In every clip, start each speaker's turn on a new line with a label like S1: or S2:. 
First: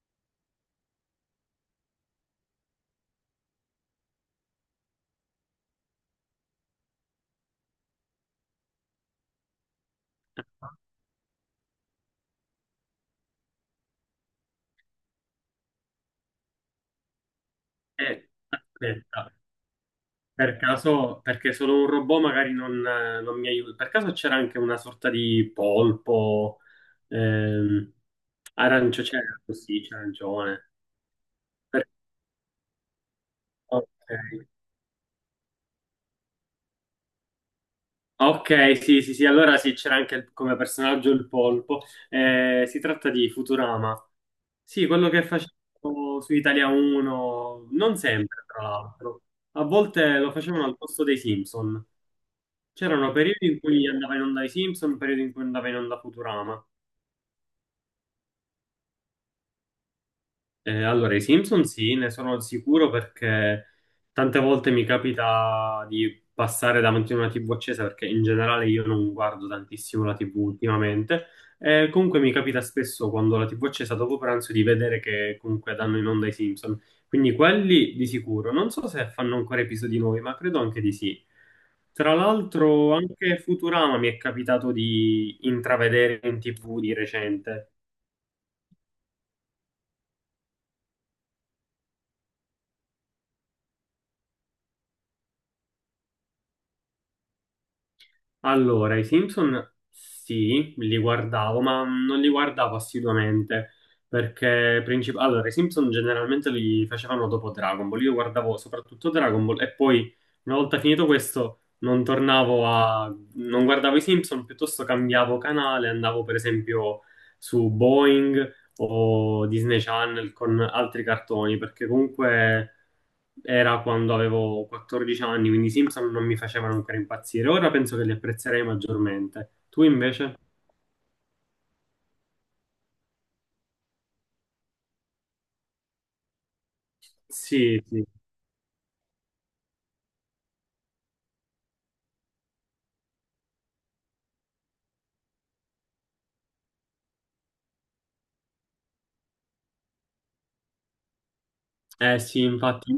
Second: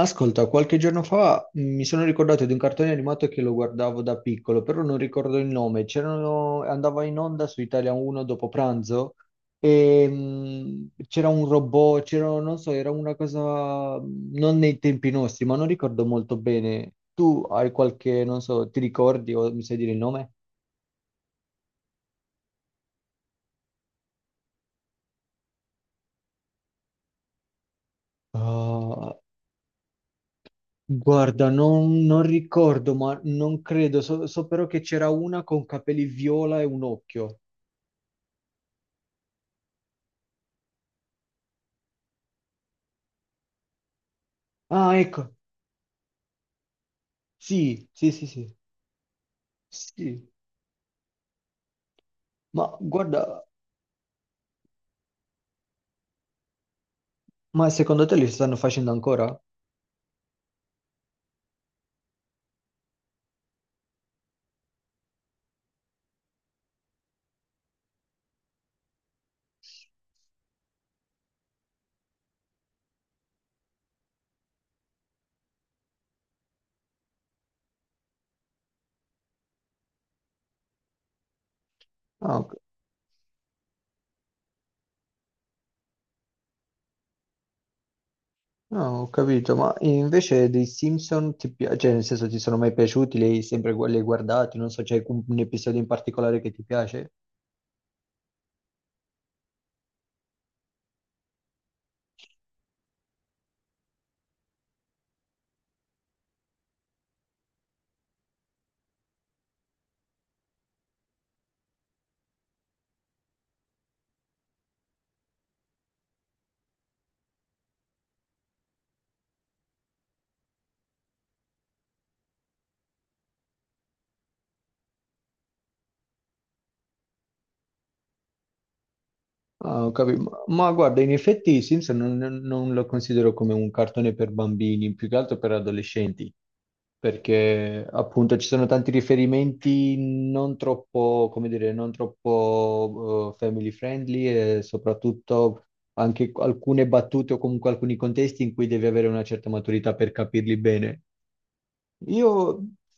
S1: Ascolta, qualche giorno fa mi sono ricordato di un cartone animato che lo guardavo da piccolo, però non ricordo il nome. Andava in onda su Italia 1 dopo pranzo e c'era un robot, c'era, non so, era una cosa non nei tempi nostri, ma non ricordo molto bene. Tu hai qualche, non so, ti
S2: Aspetta,
S1: ricordi o mi sai dire il nome?
S2: per caso, perché solo un robot magari non mi aiuta. Per caso c'era anche una sorta di polpo, ehm, arancio,
S1: Ah,
S2: c'era così, c'era arancione.
S1: guarda,
S2: Per-
S1: non ricordo, ma non credo.
S2: ok.
S1: So però che c'era una con capelli viola e un occhio.
S2: Ok, sì, sì, sì, allora sì, c'era anche come personaggio il polpo. Si tratta di Futurama. Sì,
S1: Ah,
S2: quello che
S1: ecco.
S2: facevo su Italia 1,
S1: Sì,
S2: non
S1: sì, sì,
S2: sempre,
S1: sì,
S2: tra l'altro. A volte
S1: sì.
S2: lo facevano al posto dei Simpson.
S1: Ma
S2: C'erano
S1: guarda,
S2: periodi in cui andava in onda i Simpson, periodi in cui andava in onda Futurama.
S1: ma secondo te li stanno facendo ancora?
S2: Allora, i Simpson sì, ne sono sicuro perché tante volte mi capita di passare davanti a una TV accesa perché in generale io non guardo tantissimo la TV ultimamente. Comunque mi capita spesso quando la TV è accesa dopo pranzo di vedere che comunque danno in onda i Simpson. Quindi quelli di sicuro. Non so se fanno ancora episodi nuovi, ma credo anche di sì. Tra
S1: Ah, ok.
S2: l'altro anche Futurama mi è capitato di intravedere in TV di recente.
S1: Ah, ho capito, ma invece dei Simpson ti piace, cioè nel senso ti sono mai piaciuti, li hai guardati, non so, c'è un episodio in particolare che ti piace?
S2: Allora, i Simpson sì, li guardavo, ma non li guardavo assiduamente perché allora, i Simpson generalmente li facevano dopo Dragon Ball. Io guardavo soprattutto Dragon Ball e poi una volta finito questo non tornavo a non guardavo i Simpson, piuttosto cambiavo canale, andavo per esempio su Boeing o Disney Channel con altri cartoni, perché comunque era quando avevo 14 anni, quindi i Simpson non mi facevano ancora impazzire. Ora penso che li apprezzerei maggiormente.
S1: Ah,
S2: Tu
S1: ho capito.
S2: invece?
S1: Ma guarda, in effetti i Simpson non lo considero come un cartone per bambini, più che altro per adolescenti,
S2: Sì,
S1: perché
S2: sì.
S1: appunto ci sono tanti riferimenti non troppo, come dire, non troppo family friendly e soprattutto anche alcune battute o comunque alcuni contesti in cui devi avere una certa maturità per capirli bene.
S2: Eh
S1: Io
S2: sì, infatti.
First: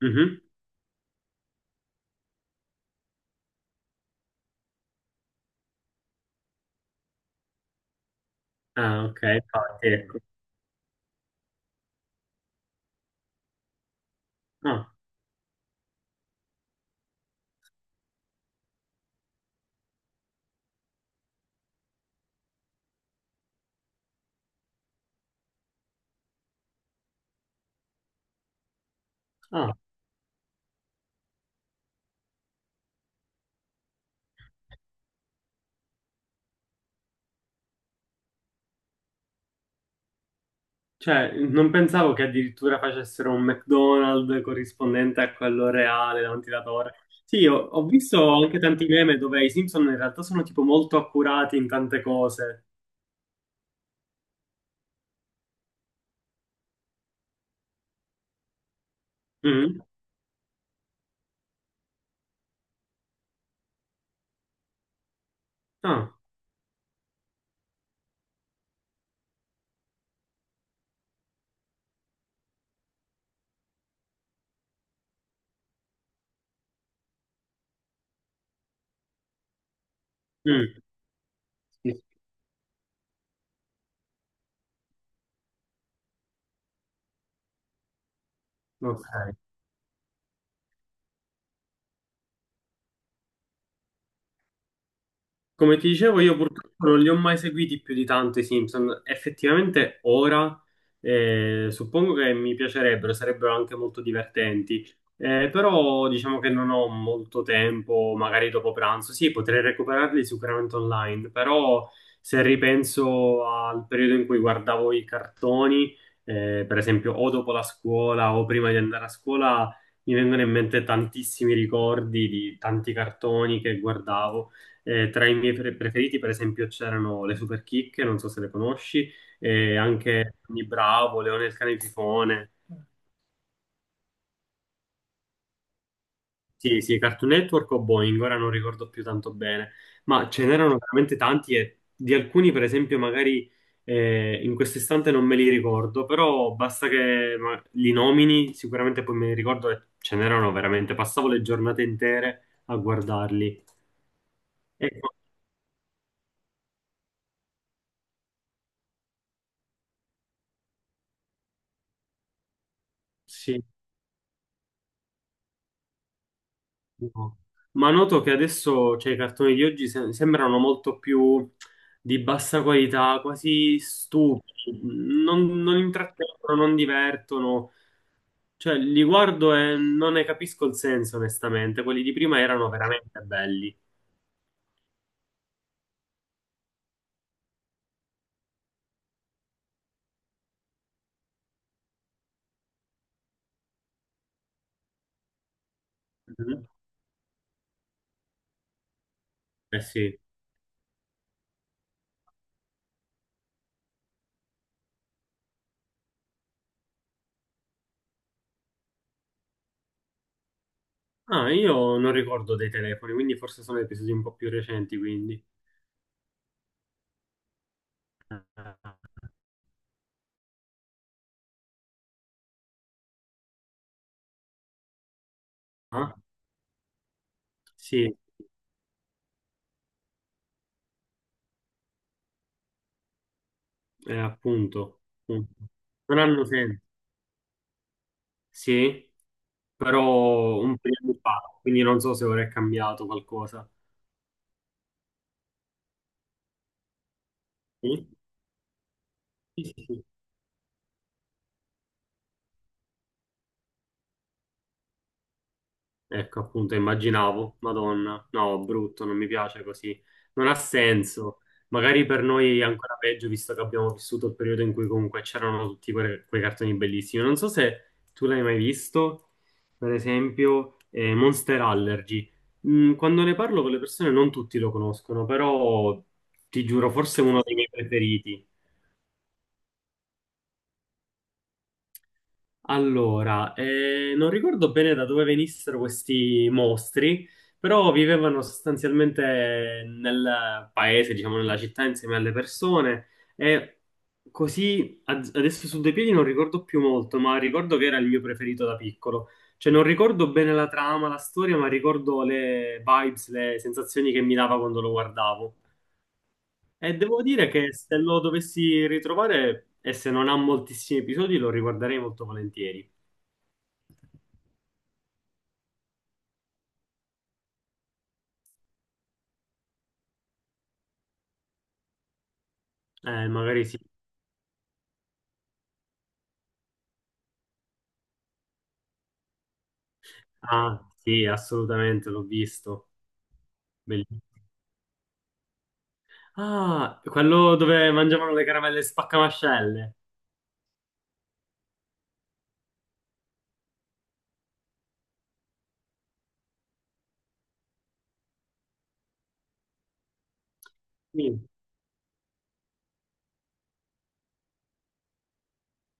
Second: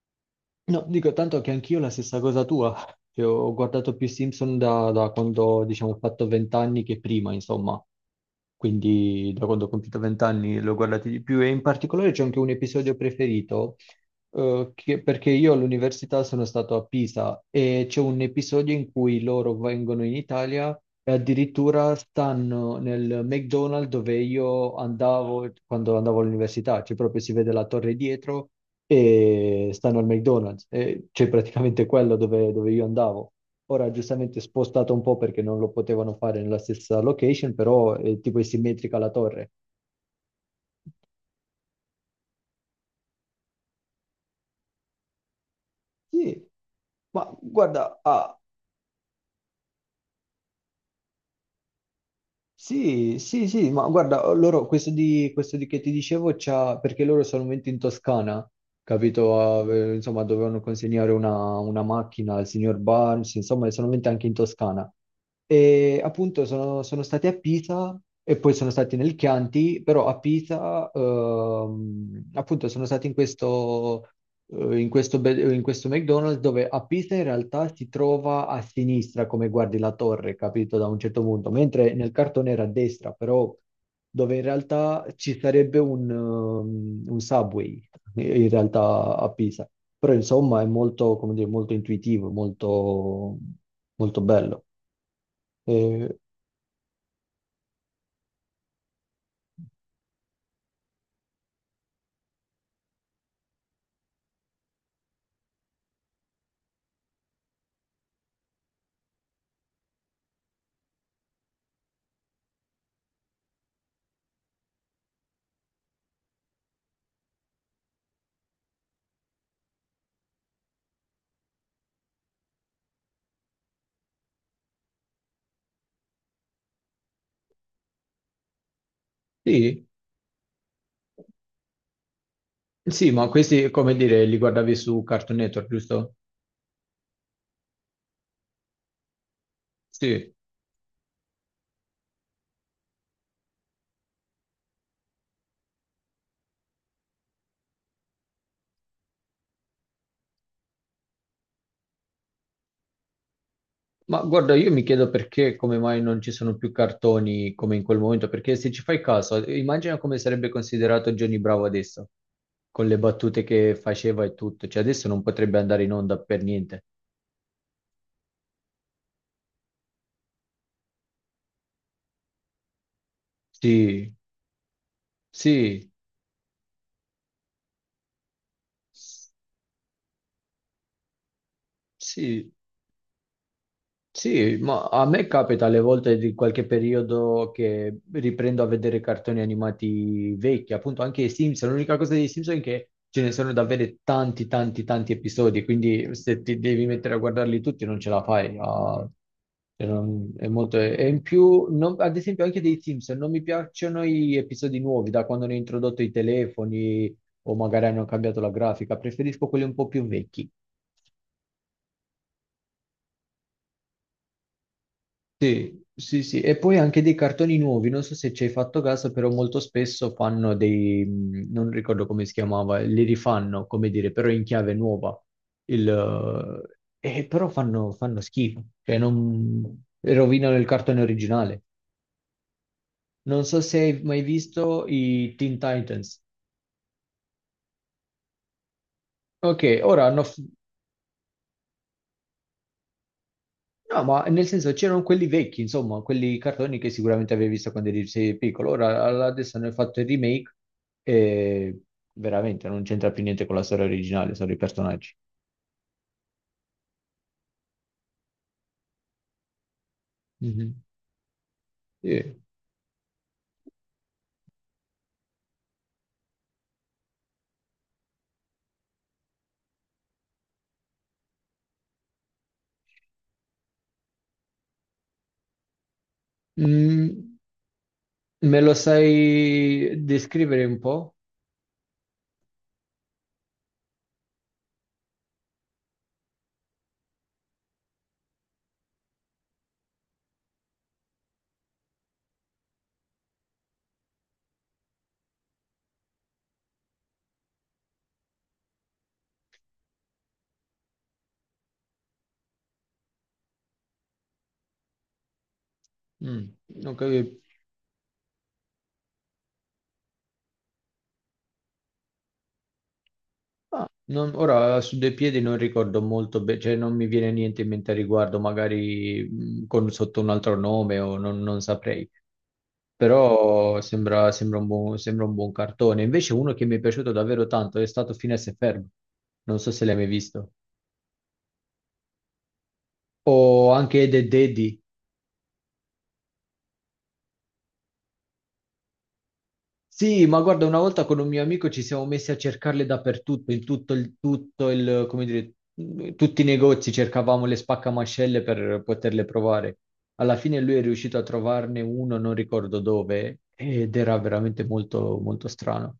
S2: Mhm.
S1: No, dico tanto che anch'io la stessa cosa tua, che ho guardato più Simpson da quando, diciamo, ho fatto vent'anni che prima, insomma.
S2: Ah, ok,
S1: Quindi da quando ho
S2: infatti,
S1: compiuto
S2: ecco.
S1: vent'anni l'ho guardato di più e in particolare c'è anche un episodio preferito,
S2: Ah,
S1: perché io all'università sono stato a Pisa e c'è un episodio in cui loro vengono in Italia e addirittura stanno nel McDonald's dove io andavo quando andavo all'università, cioè proprio si vede la torre dietro e
S2: ah.
S1: stanno al McDonald's, e cioè praticamente quello dove io andavo. Ora giustamente spostato un po' perché non lo potevano fare nella stessa location, però tipo è simmetrica la torre.
S2: Cioè, non pensavo che addirittura facessero un McDonald's corrispondente a quello reale
S1: Sì,
S2: davanti alla torre.
S1: ma
S2: Sì, ho
S1: guarda,
S2: visto
S1: ha
S2: anche tanti meme dove i Simpson in realtà sono tipo molto accurati in tante cose.
S1: sì, sì, sì, ma guarda, loro, questo di che ti dicevo, perché loro sono venuti in Toscana, capito?
S2: Mhm.
S1: Insomma, dovevano consegnare una macchina al signor Barnes, insomma, sono venuti anche in Toscana. E
S2: Ah,
S1: appunto sono stati a Pisa e poi sono stati nel Chianti, però a Pisa, appunto, sono stati in questo McDonald's dove a Pisa in realtà si trova a sinistra come guardi la torre, capito?
S2: mm.
S1: Da un certo punto, mentre
S2: Sì,
S1: nel cartone era a destra, però dove in realtà ci sarebbe un subway in
S2: Ok.
S1: realtà a Pisa. Però insomma è molto, come dire, molto intuitivo, molto, molto bello.
S2: Come ti
S1: Eh,
S2: dicevo, io purtroppo non li ho mai seguiti più di tanto i Simpson. Effettivamente ora suppongo che mi piacerebbero, sarebbero anche molto divertenti. Però diciamo che non ho molto tempo, magari dopo pranzo. Sì, potrei recuperarli sicuramente online, però se ripenso al periodo in cui guardavo i cartoni, per esempio o dopo la scuola o prima di andare a scuola, mi vengono in mente tantissimi ricordi di tanti cartoni che guardavo. Tra i miei preferiti, per esempio, c'erano le Superchicche, non so se le conosci, e
S1: sì,
S2: anche Tony Bravo, Leone il cane fifone.
S1: sì, ma questi, come dire, li guardavi su Cartoon Network, giusto?
S2: Sì, sì, Cartoon Network o Boeing, ora non ricordo più tanto bene, ma
S1: Sì.
S2: ce n'erano veramente tanti e di alcuni, per esempio, magari in questo istante non me li ricordo, però basta che ma, li nomini, sicuramente poi me li ricordo e ce n'erano veramente, passavo le giornate intere a guardarli.
S1: Ma guarda, io mi chiedo
S2: Ecco,
S1: perché, come mai non ci sono più cartoni come in quel momento, perché se ci fai caso, immagina come sarebbe considerato Johnny Bravo adesso, con le battute
S2: sì.
S1: che faceva e tutto, cioè adesso non potrebbe andare in onda per niente.
S2: No. Ma noto che adesso, cioè, i cartoni di oggi sembrano molto più di bassa qualità, quasi
S1: Sì,
S2: stupidi, non
S1: sì,
S2: intrattengono, non divertono, cioè li guardo e non ne capisco il senso, onestamente, quelli di prima
S1: sì,
S2: erano veramente belli.
S1: sì, ma a me capita alle volte di qualche periodo che riprendo a vedere cartoni animati vecchi, appunto anche i Simpson. L'unica cosa dei Simpson è che ce ne sono davvero tanti, tanti, tanti episodi, quindi se ti
S2: Mhm.
S1: devi mettere a guardarli tutti non ce la fai.
S2: Eh
S1: Cioè,
S2: sì.
S1: è e in più, ad esempio anche dei Simpson, non, mi piacciono gli episodi nuovi, da quando hanno introdotto i telefoni o magari hanno cambiato la grafica, preferisco quelli un po' più vecchi.
S2: Ah, io non ricordo dei telefoni, quindi forse sono episodi un po' più recenti, quindi.
S1: Sì, sì, sì, e poi anche dei cartoni nuovi, non so se ci hai fatto caso, però molto spesso fanno dei, non ricordo come si chiamava, li rifanno, come dire, però in chiave nuova, il,
S2: Ah,
S1: e però fanno,
S2: sì,
S1: fanno schifo, cioè non, rovinano il cartone originale. Non so se hai mai visto
S2: appunto,
S1: i
S2: appunto.
S1: Teen Titans.
S2: Non hanno senso. Sì.
S1: Ok,
S2: Però un periodo fa, quindi non so se ora è cambiato qualcosa.
S1: no, ma nel senso c'erano quelli vecchi, insomma, quelli cartoni che sicuramente avevi visto quando eri
S2: Sì?
S1: sei piccolo. Ora adesso
S2: Sì,
S1: hanno
S2: sì,
S1: fatto
S2: sì.
S1: il remake e veramente non c'entra più niente con la storia originale, sono i personaggi.
S2: Ecco, appunto, immaginavo, Madonna, no, brutto, non mi piace così, non ha
S1: Mhm.
S2: senso. Magari per
S1: Sì.
S2: noi è ancora peggio, visto che abbiamo vissuto il periodo in cui comunque c'erano tutti quei cartoni bellissimi. Non so se tu l'hai mai visto, per esempio, Monster Allergy. Quando ne parlo con le persone non tutti lo conoscono, però ti giuro, forse è
S1: Mm,
S2: uno dei miei preferiti.
S1: Me lo sai descrivere un po'?
S2: Allora, non ricordo bene da dove venissero questi mostri, però vivevano sostanzialmente nel paese, diciamo nella città, insieme alle persone e così adesso su due piedi non ricordo più molto, ma ricordo che era il mio preferito da piccolo. Cioè non ricordo bene la trama, la storia, ma ricordo le vibes, le sensazioni che mi dava quando lo guardavo.
S1: Mm,
S2: E
S1: ok.
S2: devo dire che se lo dovessi ritrovare e se non ha moltissimi episodi lo riguarderei molto volentieri.
S1: Ah, ora su dei piedi non ricordo molto bene, cioè non mi viene niente in mente a riguardo, magari sotto un altro nome o non saprei.
S2: Magari sì.
S1: Però sembra un buon cartone. Invece uno che mi è piaciuto davvero tanto è stato Finesse e Ferb. Non so se l'hai mai visto.
S2: Ah, sì, assolutamente, l'ho visto.
S1: O anche Ed
S2: Bellissimo.
S1: e Deddy.
S2: Ah, quello dove mangiavano le caramelle spaccamascelle.
S1: Sì, ma guarda, una volta con un mio amico ci siamo messi a cercarle dappertutto, in tutto il, come dire, in tutti i negozi cercavamo le spaccamascelle per poterle provare. Alla fine lui è riuscito a
S2: Sì.
S1: trovarne uno, non ricordo dove, ed era veramente molto, molto strano.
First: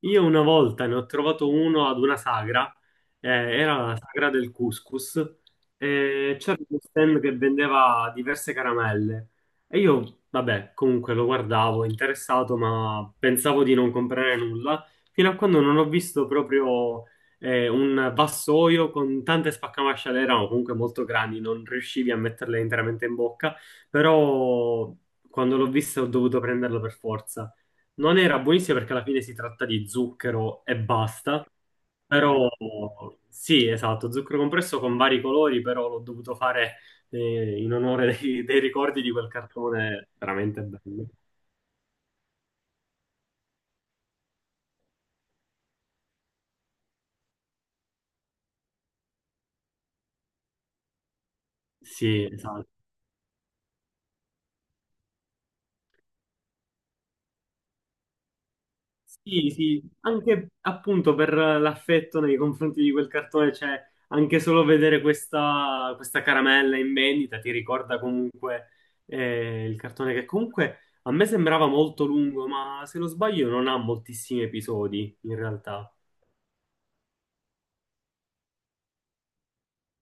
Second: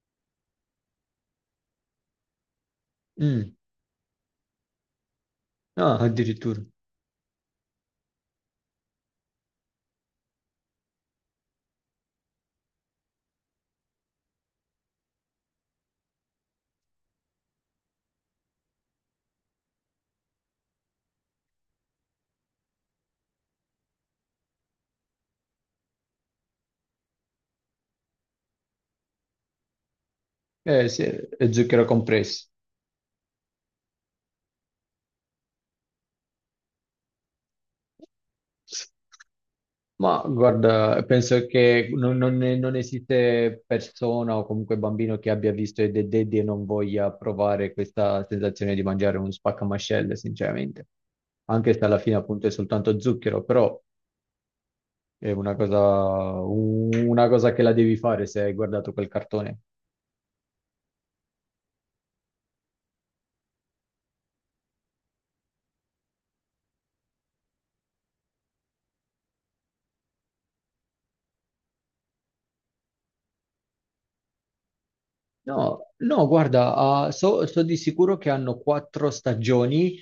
S2: Io una volta ne ho trovato uno ad una sagra, eh,
S1: Mm.
S2: era la sagra del couscous,
S1: Ah,
S2: e c'era
S1: addirittura.
S2: uno stand che vendeva diverse caramelle. E io, vabbè, comunque lo guardavo interessato, ma pensavo di non comprare nulla, fino a quando non ho visto proprio un vassoio con tante spaccamasciale, erano comunque molto grandi, non riuscivi a metterle interamente in bocca, però quando l'ho vista ho dovuto prenderlo per forza. Non era buonissima perché alla fine si tratta di zucchero e
S1: Eh sì,
S2: basta,
S1: è zucchero compresso.
S2: però sì, esatto, zucchero compresso con vari colori, però l'ho dovuto fare in onore dei ricordi di quel cartone
S1: Ma
S2: veramente
S1: guarda,
S2: bello.
S1: penso che non esiste persona o comunque bambino che abbia visto Ed e Eddy e non voglia provare questa sensazione di mangiare uno spaccamascelle, sinceramente. Anche se alla fine
S2: Sì,
S1: appunto è
S2: esatto.
S1: soltanto zucchero, però è una cosa che la devi fare se hai guardato quel
S2: Sì,
S1: cartone.
S2: sì, anche appunto per l'affetto nei confronti di quel cartone, cioè anche solo vedere questa caramella in vendita ti ricorda comunque il cartone che comunque a me sembrava molto lungo, ma se non sbaglio non ha moltissimi episodi in realtà.
S1: No, no, guarda, so di sicuro che hanno 4 stagioni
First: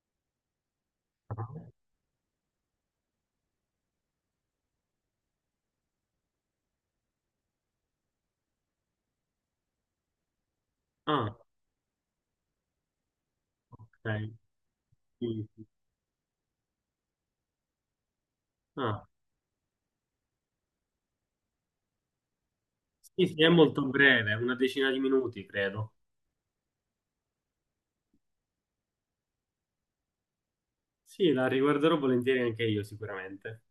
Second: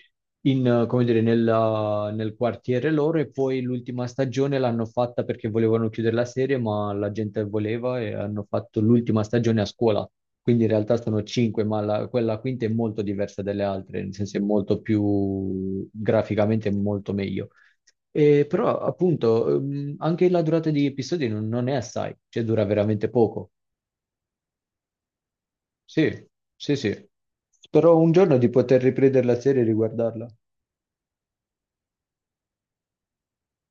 S1: come dire, nel quartiere loro e poi l'ultima stagione l'hanno fatta perché volevano chiudere la serie, ma la gente voleva e hanno fatto l'ultima stagione a scuola. Quindi in realtà sono
S2: Ah,
S1: 5, ma quella quinta è molto diversa dalle altre, nel
S2: ok.
S1: senso è molto
S2: Sì, sì.
S1: più graficamente molto meglio. E però
S2: Ah,
S1: appunto anche la durata di episodi non è assai, cioè dura veramente
S2: sì, sì, è
S1: poco.
S2: molto breve, una decina di minuti credo.
S1: Sì, sì, sì. Spero un giorno di poter riprendere la serie e riguardarla.
S2: Sì, la riguarderò volentieri anche io sicuramente.